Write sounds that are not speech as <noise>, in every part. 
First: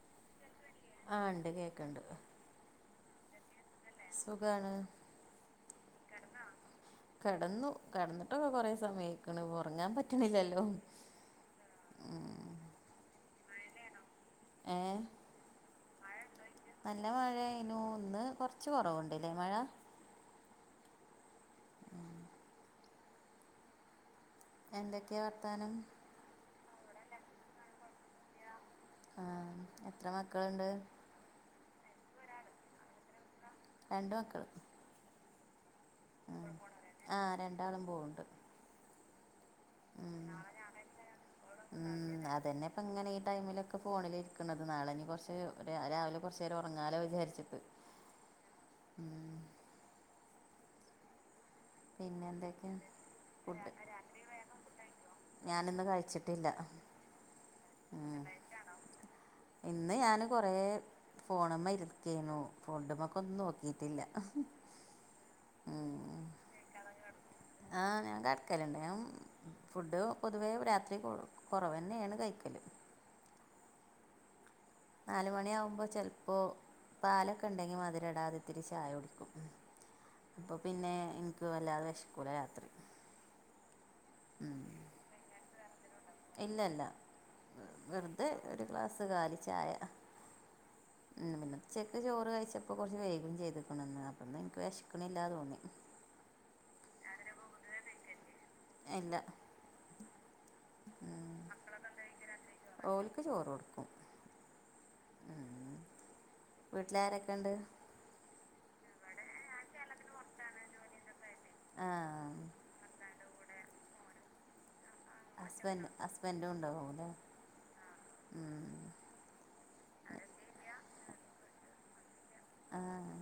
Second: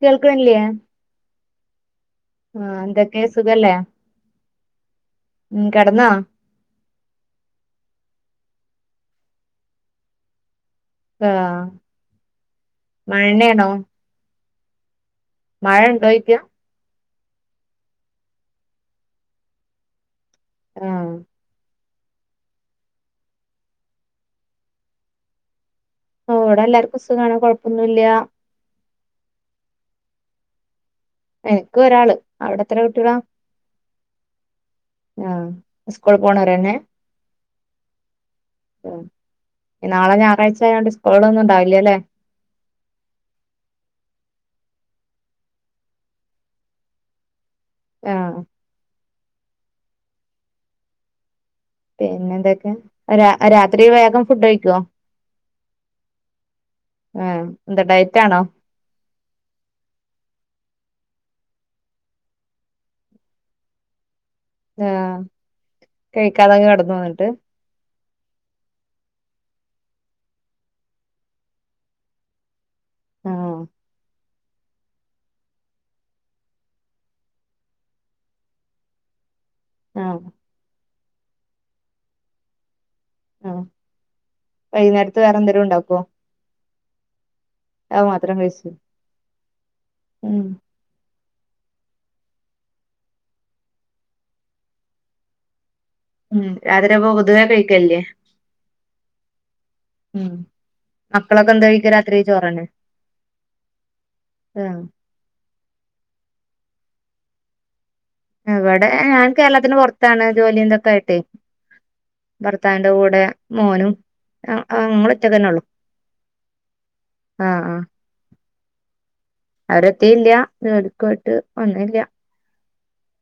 കേൾക്ൺല്ലേ ആ ഉണ്ട് കേൾക്കണ്ട് ആഹ് എന്തൊക്കെണ്‌ സുഖല്ലേ? സുഖാണ് ഉം കിടന്നാ കെടന്നു കെട്ന്നിട്ടൊക്കെ കൊറെ സമയായ് ക്കണ് ഉറങ്ങാൻ പറ്റണില്ലല്ലോ ആഹ് മയന്നേണോ? ഏ മഴ ഉണ്ടോക്യ? നല്ല മഴായിനു ഇന്ന് കൊറച്ച് കൊറവുണ്ട്ലെ മഴ ഉം <inaudible> എന്തൊക്കെ വർത്താനം? ഓവിടെ എല്ലാർക്കും സുഗാണ് കൊഴപ്പൊന്നു ഇല്ല. ആഹ് എത്ര മക്കള്ണ്ട്? എനിക്ക് ഒരാള് അവിടെ എത്ര കുട്ട്യാളാ രണ്ട് മക്കള് ആഹ് സ്കൂൾ ഉം പോണോരെന്നെ ആ രണ്ടാളും പോവണ്ട് ഉം നാളെ ഞായറാഴ്ച ആയൊണ്ട് സ്കൂളൊന്നും ഉണ്ടാവില്ല അല്ലേ? പ്പ ഇങ്ങനെ ഈ ടൈമിലൊക്കെ ഫോണിലിരിക്കണത് നാളെഇനി കൊറച്ച് രാവിലെ കുറചേരം ഉറങ്ങാലോ വിചാരിച്ചിട്ട്. ആഹ് ഉം പിന്നെ എന്തൊക്കെ രാ ഫുഡ് രാത്രി വേഗം ഫുഡ് കഴിക്കോ ഞാനിന്ന് കഴിച്ചിട്ടില്ല. ആഹ് എന്താ ഉം ഡയറ്റാണോ? ഇന്ന് ഞാന് കൊറേ ഫോണിമ്മെ ഇരുക്കേണു ഫോണ്ടമ്മക്ക ഒന്നും നോക്കിട്ടില്ല. ആഹ് കഴിക്കാതങ്ങ് കെടന്നോഎന്നിട്ട് ആഹ് ഞാൻ കട്ക്കല്ണ്ട് ഞാ ഫുഡ് പൊതുവേ രാത്രി കൊറവന്നെയാണ് കഴിക്കല് ആഹ് നാലുമണിയാവുമ്പോ ചെലപ്പോ പാലൊക്കെ ഇണ്ടെങ്കി മധുരടാതെത്തിരി ചായ കൊടുക്കും ആ അപ്പൊ പിന്നെ ഇൻക്ക് വല്ലാതെ വെഷക്കൂല രാത്രി. ഉം വൈന്നേരത്ത് വേറെ എന്തേലും ഉണ്ടാക്കോ ഇല്ലല്ല വെർതെ മാത്രം ഒരു കഴിച്ചു ഗ്ലാസ് കാലി ചായ ഉം ഉച്ചക്ക് ചോറ് കഴിച്ചപ്പോ കുറച്ച് വേയ്കും ചെയ്ത്ക്ക്‌ണ്. അപ്പൊന്ന് ഇനിക്ക് വെഷക്കിണില്ലാ തോന്നി. രാത്രി അപ്പൊ പൊതുവെ കഴിക്കല്ലേ? ഇല്ല ഉം. ഉം മക്കളൊക്കെ എന്താ കഴിക്കാ രാത്രി ചോറന്നേ ഓൽക്ക് ഉം വീട്ടിലാരൊക്കെണ്ട്? ഇവിടെ ഞാൻ കേരളത്തിന് പൊറത്താണ് ജോലിതൊക്കെയായിട്ടേ? ആഹ് ഇത്താന്റെ കൂടെ മോനും അ അ ഞമ്മള് ഹസ്ബന്റ് ഹസ്ബൻഡും ഉണ്ടാവുല്ലേ ആഹ് ഉം അവരെത്തി ഇല്ല ജോലികോയിട്ട് വന്നീല്ല ആഹ്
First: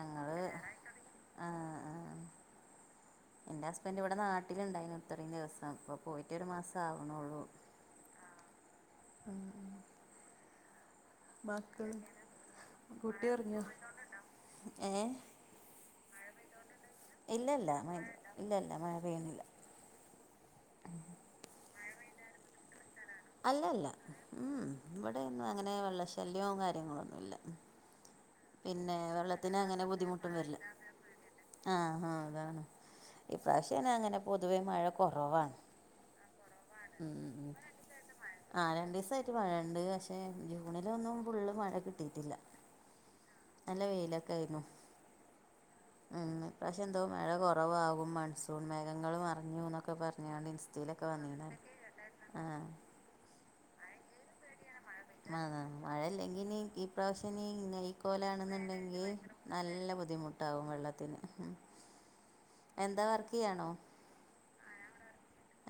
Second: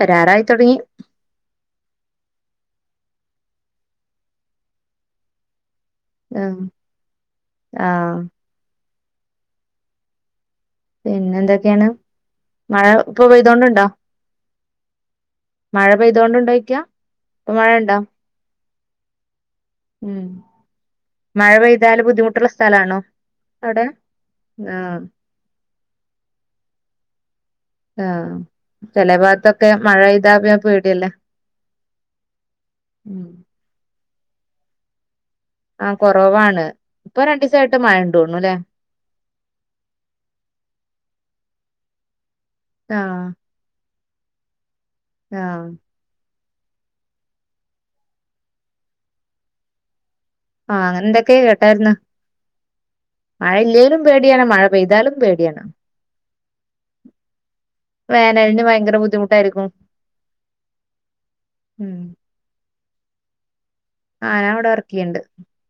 വരാറായി തുടങ്ങി ആഹ് ആഹ് എന്റെ ഹുസ്ബൻഡ് ഇവിടെ നാട്ടിലുണ്ടായിന് ഇത്രം ദിവസം ഇപ്പ പോയിട്ടൊരു ആഹ് മാസം ആവണള്ളൂ ആഹ് <inaudible> പിന്നെ എന്തൊക്കെയാണ് മക്കള് മഴ ഇപ്പൊ കുട്ടി ഉറങ്ങിയോ. പെയ്തോണ്ടുണ്ടോ ഏ മഴ പെയ്തോണ്ടുണ്ടോയ്ക്കാ ഇപ്പൊ ഇല്ലല്ല മഴ മ ഉണ്ടോ ഇല്ലല്ല മഴ പെയ്യ്ന്നില്ല ഉം. മഴ പെയ്താല് ബുദ്ധിമുട്ട്ള്ള സ്ഥലാണോ അവിടെ അല്ലല്ല ഉം. ആഹ് ഇവിടെന്നും അങ്ങനെ വെള്ള ശല്യവും കാര്യങ്ങളൊന്നുമില്ല. ആഹ് പിന്നെ ചില വെള്ളത്തിന് ഭാഗത്തൊക്കെ അങ്ങനെ മഴ ബുദ്ധിമുട്ടും പെയ്താ വരില്ല പിന്നെ പേടിയല്ലേ ആഹ് ആഹ് അതാണ് ഉം പ്രാവശ്യന അങ്ങനെ പൊതുവേ മഴ കുറവാണ് ആഹ് കുറവാണ് ഉം ഇപ്പൊ രണ്ടു ഉം ദിവസമായിട്ട് മഴ ഉണ്ടോണു അല്ലേ ആഹ് രണ്ട് ദിവസ മഴയുണ്ട് പക്ഷെ ജൂണിലൊന്നും ഫുള്ള് മഴ കിട്ടിയിട്ടില്ല ആഹ് നല്ല വെയിലൊക്കെ ആയിരുന്നു ആഹ് പക്ഷെന്തോ മഴ കൊറവാകും മൺസൂൺ മേഘങ്ങള് മറഞ്ഞുന്നൊക്കെ പറഞ്ഞ് ഞാണ്ട് ആഹ് അങ്ങനെ ഇൻസ്റ്റയിലൊക്കെ എന്തൊക്കെയോ വന്നീന്നാ കേട്ടായിരുന്നു ആഹ് മഴ ഇല്ലേലും പേടിയാണ് മഴ പെയ്താലും അതെ പേടിയാണ് മഴല്ലെങ്കിനി ഈ പ്രാവശ്യനി <unintelligible> വേനലിന് ഭയങ്കര പോലൊണെന്നുണ്ടെങ്കി ബുദ്ധിമുട്ടായിരിക്കും നല്ല ബുദ്ധിമുട്ടാവും വെള്ളത്തിന് ഉം എന്താർക്ക് ചെയ്യാണോ ആഹ് ഞാവിടെ വർക്ക് ചെയ്യണ്ട്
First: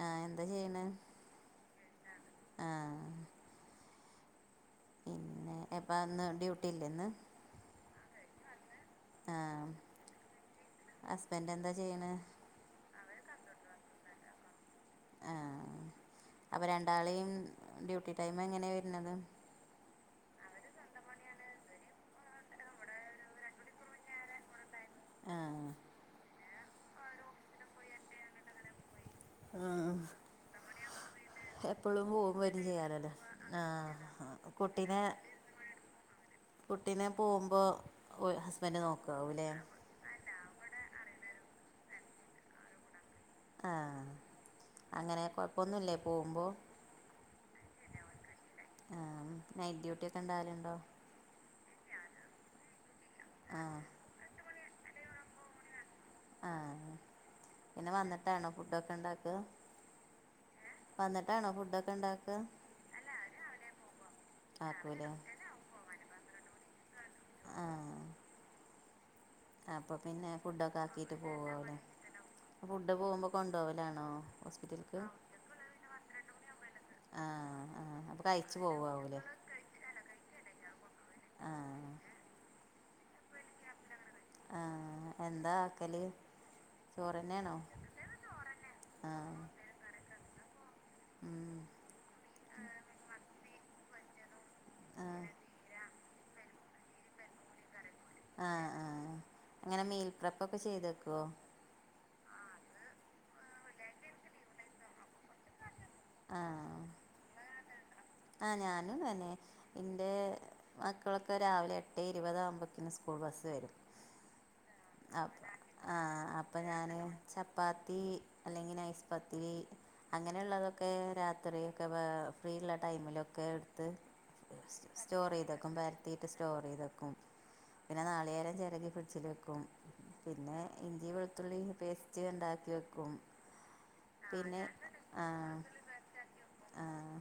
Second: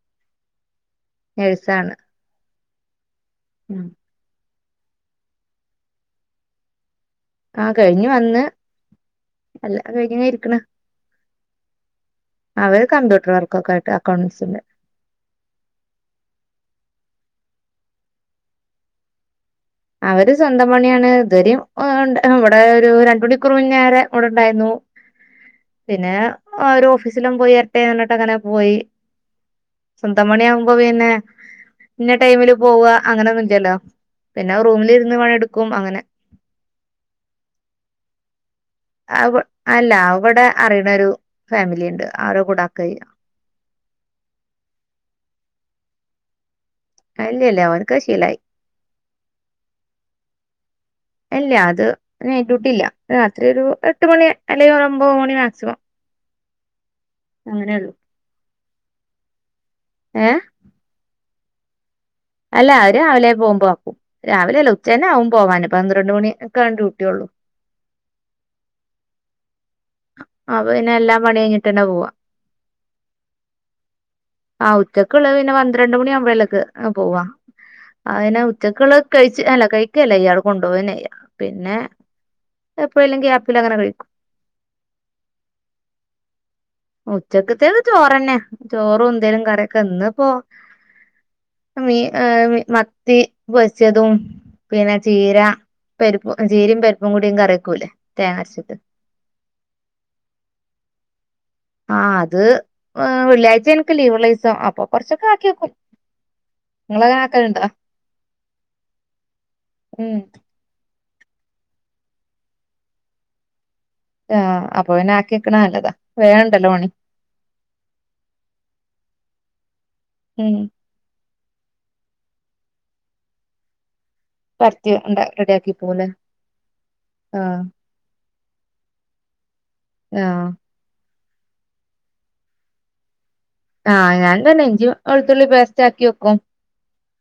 ആഹ് എന്താ ചെയ്യണെ ഴ്സാണ് ആഹ് <inaudible> പിന്നെ എപ്പന്ന് ഡ്യൂട്ടി ഇല്ലേന്ന് ആഹ് കെഴിഞ്ഞ് വന്ന് അല്ലാ കഴിഞ്ഞ്ങ് ഇരിക്ക്ന്ന് അസ്ബൻഡെന്താ ചെയ്യണെ അവര് കമ്പ്യൂട്ടർ വർക്കൊക്കായിട്ട് അക്കൗണ്ട്സിന്റെ ആഹ് അപ്പ രണ്ടാളെയും ഡ്യൂട്ടി ടൈമെങ്ങനെയാ വെരുന്നത് അവര് സ്വന്തം പണിയാണ് ഇതുവരേം ഒണ്ട് ഇവിടെ ഒര് രണ്ടണിക്കൂർ മുന്നേരെ ഇവിടൊണ്ടായിരുന്നു ആഹ് പിന്നെ അവരോഫീസിലും പോയെരട്ടറന്നിട്ടങ്ങനെ പോയി സ്വന്തം പണിയാമ്പോ പോപിന്നെ എപ്പോഴും ഇന്ന പോവും ടൈമില് വരും പോവ്വ ചെയ്യാലല്ലേ അങ്ങനൊന്നില്ലല്ലോ ആഹ് റൂമിലിരുന്ന് പണി എടുക്കും അങ്ങനെ കുട്ടിനെ പോമ്പോ ഓ ഹസ്ബന്ഡന്റ് നോക്കു അ അല്ല അവിടെ അറിയണ ഒരു ഫാമിലിണ്ട് അവരെ കൂടാക്കായ്യ ആഹ് അങ്ങനെ കൊയപ്പൊന്നുല്ലേ പോമ്പോ അല്ല ഇല്ല അവന്ക്കശീലായി ആഹ് നൈറ്റ് ഡ്യൂട്ടിക്കെണ്ടാവാലുണ്ടോ ഇല്ല അത് നൈറ്റൂട്ടില്ല രാത്രി ഒരു ആഹ് എ എട്ട് മണി അല്ലെ ഒരൊമ്പമണി മാക്സി ആഹ് പിന്ന വന്നിട്ടാണോ ഫുഡക്കെണ്ടാക്ക്ക ഏ വന്നിട്ടാണോ ഫുഡക്കെണ്ടാക്ക അല്ല അയ് രാവിലെ പോമ്പാക്കു രാവിലെ അല്ല ആക്കൂലേ ഉച്ചാന്നാവും പോവാന് പന്ത്രണ്ട് മണിക്കെ ഡ്യൂട്ടിള്ളൂ ആഹ് അപ്പപിന്നെ അപ്പൊ പിന്നെ എല്ലാ ഫുഡൊക്കാക്കീട്ട് പണി പോവലെ കഴിഞ്ഞിട്ടന്നെ പോവാ ഫുഡ് പോവുമ്പോ കൊണ്ടോവലാണോ ആഹ് ഹോസ്പിറ്റല്ക്ക് ഉച്ചക്കുള്ളത് പിന്നെ പന്ത്രണ്ട് മണി ആവുമ്പോഴേക്ക് പോവാ അനെ ഉച്ചക്ള്ള കഴിച്ച് അല്ല കഴി ക്കല്ല ഇയാള് കൊണ്ടവന്നെയു ആ പിന്നെ എപ്പഴ ല്ല ഗാപ്പിൽ അങ്ങനെ കഴിക്കും ആഹ് എന്താ ആക്കല് ഉച്ചക്കത്തേക്ക് ചോറന്നെ ചോറും ആ എന്തേലും കറിക്കെ ഇന്ന്പ്പോ ഉം. മീ മത്തി പൊരിച്ചതും പിന്നെ ചീര പരിപ്പും ചീരയും പരിപ്പും കൂടിയും കറിക്കും <unintelligible> ആഹ് ആഹ അങ്ങനെ മീൽപ്രപ്പൊ <unintelligible> ക്കെ ചെയ്തെക്കുവോ ആ് അത് വെള്ളിയാഴ്ച എനക്ക് ലീവള്ള ദസം അപ്പൊ കൊറച്ചൊക്കെ ആാക്കിക്കും ആഹ ആഹ ഞാനും തന്നെ ഇന്റെ ഉം മക്കളൊക്കെ രാവിലെ എട്ടെ ഇരുപത ആകുമ്പോത്തക്കിന്ന് സ്കൂൾ ബസ്സ് വരും ആഹ് അപ്പൊ പിന്നെ ആക്കി അഹ് വെക്കണ നല്ലതാ ആഹ് അപ്പ വേഗണ്ടല്ലോ പണി ഞാന് ചപ്പാത്തി അല്ലെങ്കി നൈസ് പത്തിരി ഉം അങ്ങനെള്ളതാെ ക്ക് രാത്രിയൊക്കെ വേ ഫ്രീള്ള ടൈമിലൊക്കെ ഇട്ത്ത് പരത്തി സ്റ്റോർ റെഡിയാക്കി ചെയ്തേക്കും പോവൂലേ പരത്തിയിട്ട് സ്റ്റോർ ചെയ്തക്കും ആഹ് പിന്നെ നാളികേരം ചിരകി ഫ്രിഡ്ജിൽ വെക്കും ആഹ് പിന്നെ ഇഞ്ചി വെളുത്തുള്ളി പേസ്റ്റ് ഉണ്ടാക്കി വെക്കും ആ ഞാൻ തന്നെ പിന്നെ ഇഞ്ചി വെളുത്തുള്ളി പേസ്റ്റ് ആക്കി വെക്കും ആഹ്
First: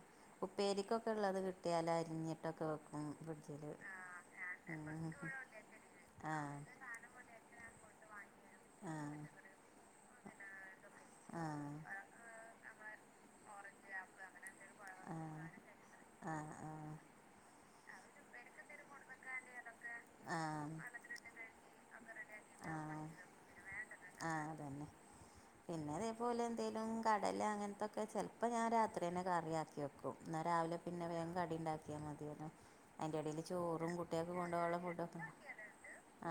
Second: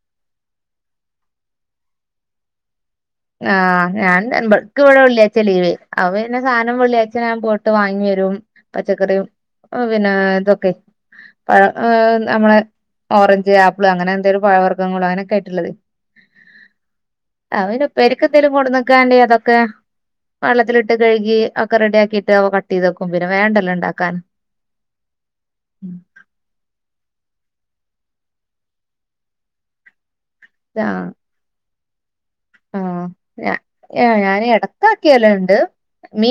ഉപ്പേരിക്കൊക്കെ ഉള്ളത് കിട്ടിയാൽ അരിഞ്ഞിട്ടൊക്കെ വെ ആഹ് ഞാൻക്ക് ഇവിടെ വെള്ളിയാഴച്ച ലീവ് അപ്പ ആ പിന്നെ സാധനം വെള്ളിയാഴ്ച്ച ഞാൻ പോയിട്ട് വാങ്ങി വരും ആ പച്ചക്കറിയും പിന്നെ ഇതൊക്കെ ആ പഴ നമ്മളെ ഓറഞ്ച് ആപ്പിൾ അങ്ങനെ എന്തെലും പഴവർഗ്ഗൾ അങ്ങനെയക്ക ആയിട്ടുള്ളത് ആഹ് ആഹ് അവന് ഉപെരിക്കെന്തേലും കൊണ്ട് നക്കാണ്ടേ അതൊക്കെ വെള്ളത്തിലിട്ട് ആഹ് കഴുകി ഒക്കെ റെഡിയാക്കിട്ട് കട്ട് ആഹ് ചെയ്തെക്കും പിന്നെ വേണ്ടല്ലോ ഉണ്ടാക്കാൻ ആഹ് അതന്നെ പിന്നെ അതേപോലെ എന്തേങ്കലും കടല അങ്ങനത്തൊക്കെ ചെലപ്പോ ഞാൻ രാത്രി തന്നെ കറിയാക്കി വെക്കും ന്നാ രാവിലെ ആഹ് പിന്നെ വേം കടിണ്ടാക്ക്യാ മത്യേലോ ആഹ് അതിറെ ഇടയില് ഞാ ചോറും ഏഹ് കുട്ട്യാൾക്ക് ഞാന് കൊണ്ടുപോവാനുള്ള ഫുഡൊക്കെ എടക്കാക്കിയലുണ്ട്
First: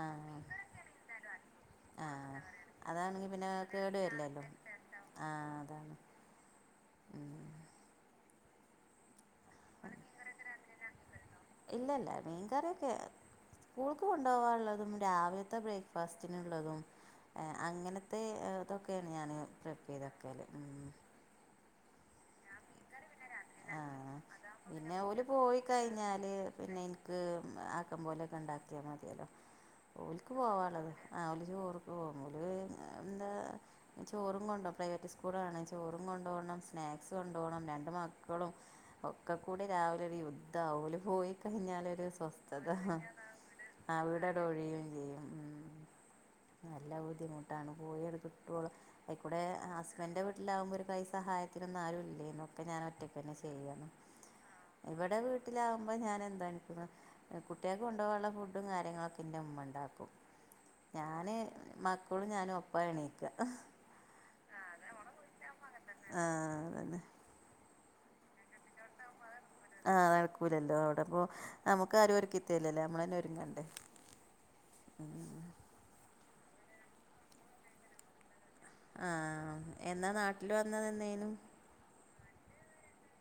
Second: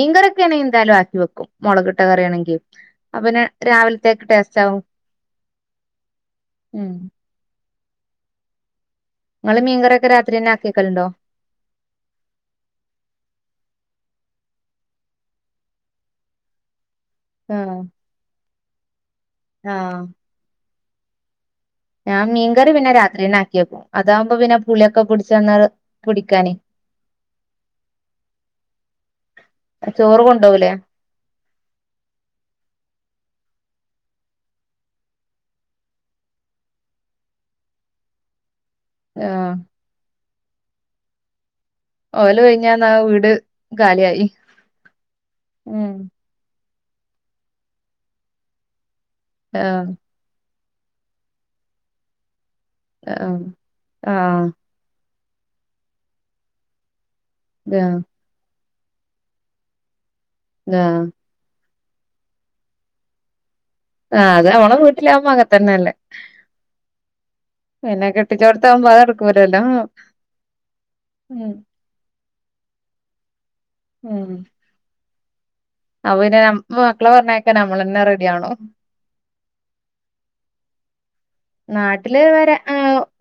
ആഹ് ആണെങ്കി എന്തായാലും ആക്കി വെക്കും മുളകിട്ട ആഹ് കറിയാണെങ്കി അപ്പൊ അതാണെങ്കി പിന്നെ കേടു രാവിലത്തേക്ക് വരില്ലല്ലോ ടേസ്റ്റ് ആവും ആഹ് അതാണ് ഉം ഉം നിങ്ങള് മീൻകറി ഒക്കെ രാത്രി തന്നെ ആക്കിക്കലുണ്ടോ ഇല്ല ഇല്ല മീൻകറൊക്കെ സ്കൂൾക്ക് കൊണ്ടുപോകറുള്ളതും രാവിലത്തെ ബ്രേക്ക്ഫാസ്റ്റിനുള്ളതും ഹെ ആഹ് അങ്ങനത്തെ ഇതൊക്കെയാണ് ഞാൻ പ്രപ്പർ ആഹ് ചെയ്തവെക്കൽ ഞാൻ മീൻകറി പിന്നെ രാത്രിന്നെ ആക്കിയേക്കും ആഹ് അതാവുമ്പോ പിന്നെ പുളിയൊക്കെ ഓല് കുടടിച്ച്ന്നാ പോയി കഴിഞ്ഞാല് പുടിക്കാനേ <unintelligible> ആക്കം പോലൊക്കെ ഉണ്ടാക്കിയാൽ മതിയല്ലോ ചോറ് ഓല്ക്ക് കൊണ്ടോവൂലേ പോവള്ളത് ഓല് ചോറൊക്കെ വാങും എന്താ ചോറും കൊണ്ടോ പ്രൈവറ്റ് സ്കൂളാ ആണെ ചോറും കൊണ്ടോഓണം സ്നാക്സ് കൊണ്ടപോണം രണ്ട് മക്കളും ഒക്കെ ആഹ് കൂടി രാവിലെ ഒരു യുദ്ധം ഓല് പോയി കഴിഞ്ഞാൽ ഓല് സ്വസ്ഥത ഒഴിഞ്ഞന്നാ വീട് കാലിയായി ആവിടെടെ ഒഴിയയും ചെയ്യും <unintelligible> ഉം ഉ നല്ല ബുദ്ധിമുട്ടാണ് പോയി കിട്ടോളം അഴിക്കൂടെ ആഹ് ഹസ്ബൻ്റെവീ <unintelligible> കുമ്പോ ഒരു കൈ സഹായത്തിനൊന്നും ആരും ഇല്ലേന്നു ഇപ്പൊ ഞാൻ ഒറ്റക്ക്ന്നെ ആഹ് ചെയ്യല് ആഹ് ഇവിടെ വീട്ടിലാകുമ്പോൾ ഞാൻ എന്താണ്ണ <unintelligible> കുട്ടിയാക്ക് ആഹ് കൊണ്ടുപോകാനുള്ള ഫുഡ് ഫുഡും കാര്യങ്ങളൊക്കെ ന്റെ മ്മ ഉണ്ടാക്കും ആഹ് ഞാൻ മക് മോളും ഞാനും ഒപ്പ എണീക്ക ആഹ് അത് <unintelligible> നമ്മളെ വീട്ടിലാവുമ്പോ ആന്നെ <unintelligible> മെനകേ ആഹ് നടക്കൂലല്ലോ അവിടപ്പ ഉം നമുക്ക് ആാരക്ക അത്യല്ലല്ലേ നമ്മളന്നെ ഒരുങ്ങണ്ടേ ഉം <unintelligible> ആഹ <unintelligible> അപ്പൊ പിന്നെ മക്കളെ പറഞ്ഞേക്കാ നമ്മൾ തന്നെ റെഡിണോ ആഹ എന്നാ നാട്ടിൽ വന്ന എന്നേയുന്നു നാട്ടില് വരാ ഏ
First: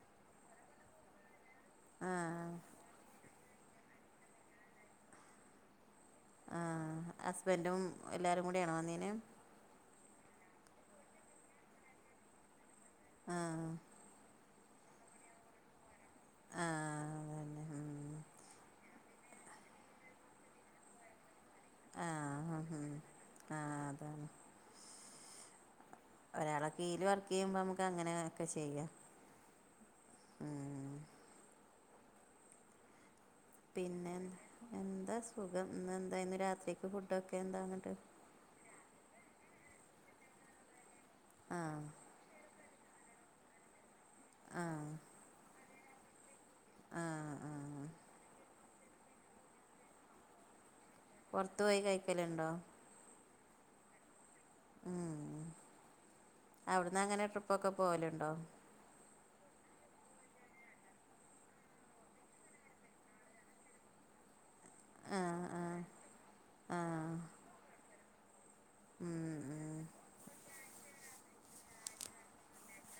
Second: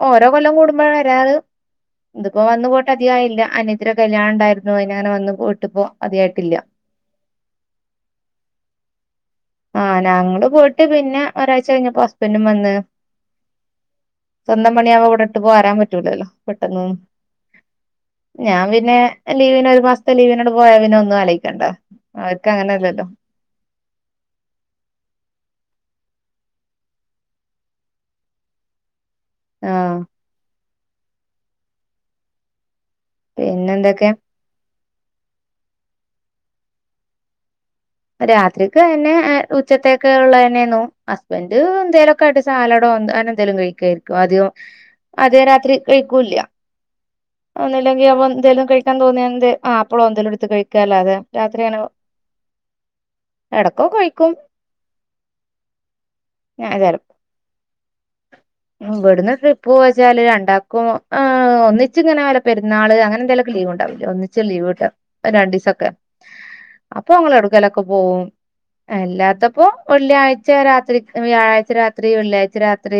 ഓരോ കൊല്ലം കൂടുമ്പാ വരാറ് ഇതിപ്പോ ആഹ് വന്നു പോയിട്ട് അധികായില്ല അനിത്തിൻ്റെ കല്യാണം ഉണ്ടായിരുന്നു അതിനങ്ങനെ വന്ന് പോയിട്ടിപ്പോ അധികായിട്ടില്ല ആ ഹസ്ബൻ്റും എല്ലാരും കൂടെയാണോ വന്നേന് ആ ഞങ്ങള് പോയിട്ട് പിന്നെ ഒരാഴ്ച കഴിഞ്ഞപ്പോ ഹസ്ബൻഡും വന്ന് ആഹ് സ്വന്തം പണിയാവുമ്പോ ഇവിടെ ഇട്ട് പോരാൻ പറ്റൂലല്ലോ പെട്ടെന്ന് ആഹ് അതന്നെ ഉം ഞാൻ പിന്നെ ലീവിന് ഒരു മാസത്തെ ലീവിനങ്ങട് പോയാ പിന്നെ ഒന്നും ആലോയിക്കണ്ട ആ അവർക്ക് ഹ ഹ അങ്ങനെയല്ലല്ലോ ആ അതാണ് ഒരാളെ കീയില് വർക്ക് ചെയ്യുമ്പോ നമ്മക്ക് അങ്ങനക്കെ ചെയ്യാം ആ ഉം പിന്നെ എന്ത് എന്താ സുഖം ഇന്നെന്താ ഇന്ന് രാത്രിക്ക് ഫുഡൊക്കെ എന്താന്നിട്ട് രാത്രിക്ക് അന്നെ ഉച്ചത്തേക്ക് ഉള്ളെന്നായിരുന്നു ഹസ്ബൻഡ് ആഹ് എന്തേലൊ ക്കായിട്ട് സാലഡോ അങ്ങനെന്തേലും കഴിക്കായിരിക്കും ആദ്യം ആഹ് അധികം രാത്രി കഴിക്കൂല്ല ആഹ് ആഹ് ഒന്നൂല്ലെങ്കിൽ അവ എന്തേലും കഴിക്കാൻ തോന്നിയാ എന്തേ ആപ്പിളോ എന്തേലും എടുത്ത് കഴിക്കല്ലാതെ പൊറത്ത് പോയി കഴിക്കലുണ്ടോ എടക്കോ കഴിക്കും ഉം ഞാൻ അവിടുന്ന് ചെലപ്പോ എങ്ങനെ ട്രിപ്പൊക്കെ പോവലുണ്ടോ ഇവിടുന്ന് ട്രിപ്പ് പോവാച്ചാല് രണ്ടാക്കും ഏ ഒന്നിച്ച് ഇങ്ങനെ വല്ല പെരുന്നാള് അങ്ങനെ എന്തേലൊ ലീവ് ഉണ്ടാവില്ല ഒന്നിച്ചാ ലീവ് കിട്ടുവാ അത് ആഹ് ആഹ് രണ്ടിസക്കെ അപ്പൊ ആഹ് ഞങ്ങള് എവിടെക്കലൊക്കെ പോവും ഉം അല്ലാ ത്തപ്പൊ ഉം വെള്ളിയാഴ്ച രാത്രിക്ക് വ്യാഴാഴ്ച രാത്രി വെള്ളിയാഴ്ച രാത്രി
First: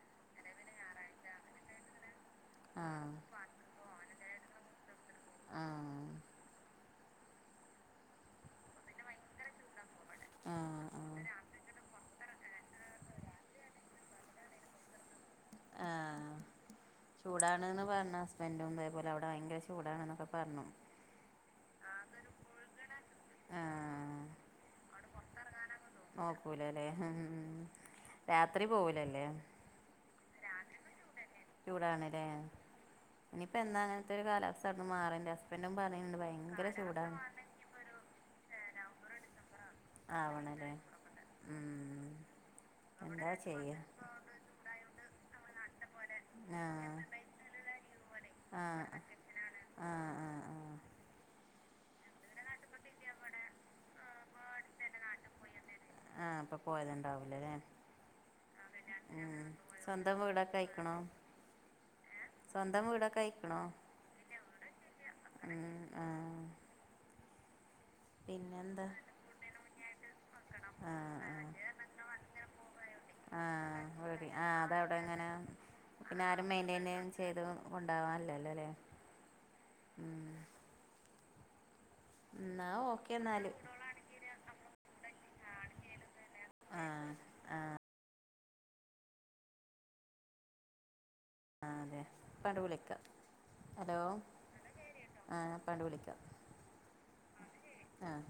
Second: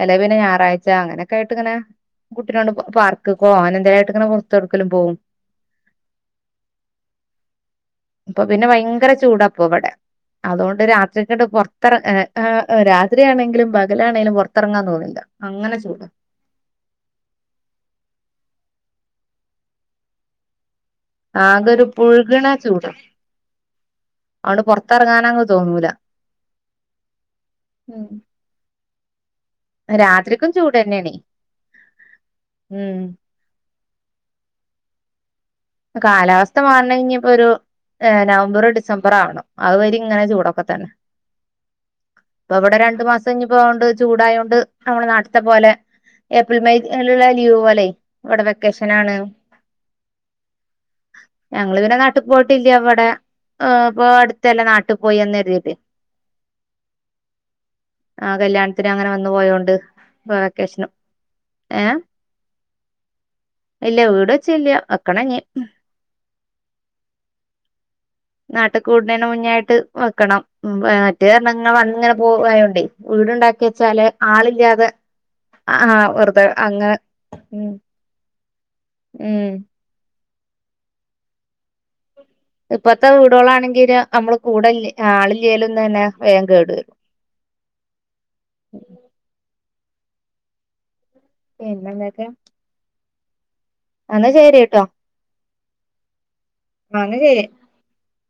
അല്ലെ പിന്നെ ഞായറാഴ്ച അങ്ങനെയൊക്കെ ആയിട്ടിങ്ങനെ കുട്ടിനോണ്ട് ആഹ് പാർക്ക് പോ അങ്ങനെ എന്തേലായിട്ടങ്ങനെ പുറത്ത് എവിടേക്കലും പോവും ആഹ് ഇപ്പൊ പിന്നെ ഭയങ്കര ചൂടാപ്പം ഇവിടെ അതുകൊണ്ട് ആഹ് ആഹ് രാത്രിങ്ങട് പുറത്ത് ഹേ ഹേ രാത്രിയാണെങ്കിലും കലാണേലും പുറത്തിറങ്ങാൻ തോന്നൂല്ല ആഹ് ചൂടാണന്ന് പറഞ്ഞ് ഹസ്ബൻ്റും തേപോലെ അവിടെ ഭയങ്കര ചൂടാണന്നൊക്കെ പറഞ്ഞു. ആകെ ഒരു പുഴുകണ ചൂട് ആഹ് അതോണ്ട് പുറത്തിറങ്ങാനങ്ങ് തോന്നൂല നോക്കൂലല്ലേ ഉം ഉം ഉം രാത്രി പോകൂലല്ലേ രാത്രിക്കും ചൂട് തന്നെയാണ് ചൂടാണല്ലേ ഇനിയിപ്പ എന്നാണ് അങ്ങനത്തെ ഒരു കാലാവസ്ഥ ഒന്ന് മാറേണ്ട കാലാവസ്ഥ മാറണെങ്കിപ്പൊരു ഏഹ് നവംബറ് ഡിസംബറ് ആവണം അതുവരെ ഇങ്ങനെ ചൂടൊക്കെ ആവണല്ലേ തന്നെ ഉം ഇവിടെ രണ്ടു മാസം എന്താ ചെയ്യ പോവണ്ട ഇനിയിപ്പോ ചൂടായൊണ്ട് നമ്മുടെ നാട്ടിത്തെ പോലെ ഏപ്രിൽ ആഹ് മെയ് ലുള്ള ലീവ് പോലെ ഇവിടെ ആഹ് വെക്കേഷന് ആണ് ആഹ് ആഹ് ആഹ് ഞങ്ങള് പിന്നെ നാട്ടിൽ പോയിട്ടില്ല ഇവിടെ ഏഹ് ഇപ്പോ അടുത്തന്നെ നാട്ടിൽ പോയി വന്നരരുത് ആഹ് അപ്പൊ പോയതുണ്ടാവൂലല്ലേ ആഹ് കല്യാണത്തിന് അങ്ങനെ വന്നു ഉം പോയോണ്ട് സ്വന്തം വീടൊക്കെ വെക്കേഷനും ആയിക്കണോ ഏഹ് സ്വന്തം വീടൊക്കെ ആയിക്കണോ ഇല്ല വീട് വെച്ചില്ല വെക്കണം ഇനി ഉം ആഹ് നാട്ട് പിന്നെന്താ കൂടുന്നേനെ മുന്നായിട്ട് വെക്കണം ഉം ഏഹ് മറ്റെന്ന് പറഞ്ഞ ഞങ്ങൾ അങ്ങനെ പോവായോണ്ടേ ആഹ് വീടുണ്ടാക്കി വെച്ചാല് ആഹ് ഓടി ആളില്ലാതെ അതവിടെങ്ങനെ ആ പിന്നെ വെറുതെ ആരും അങ്ങനെ മെയിന്റയിനൻസ് ചെയ്തു ഉം ആഹ് ല്ലല്ലോ ല്ലേ ഉം ഉം എന്നാ ഇപ്പത്തെ ഓക്കെ എന്നാല് വീടോളാണെങ്കില് നമ്മള് കൂടെ ആളില്ലേലും തന്നെ വേഗം കേടു വരും അഹ് ആഹ് ആ അതെ പിന്നെന്തൊക്കെ പാണ്ട് വിളിക്കാം ഹലോ എന്നാ ശരിട്ടോ ആ ഞാപണ്ട് വിളിക്കാം <unintelligible> ആഹ്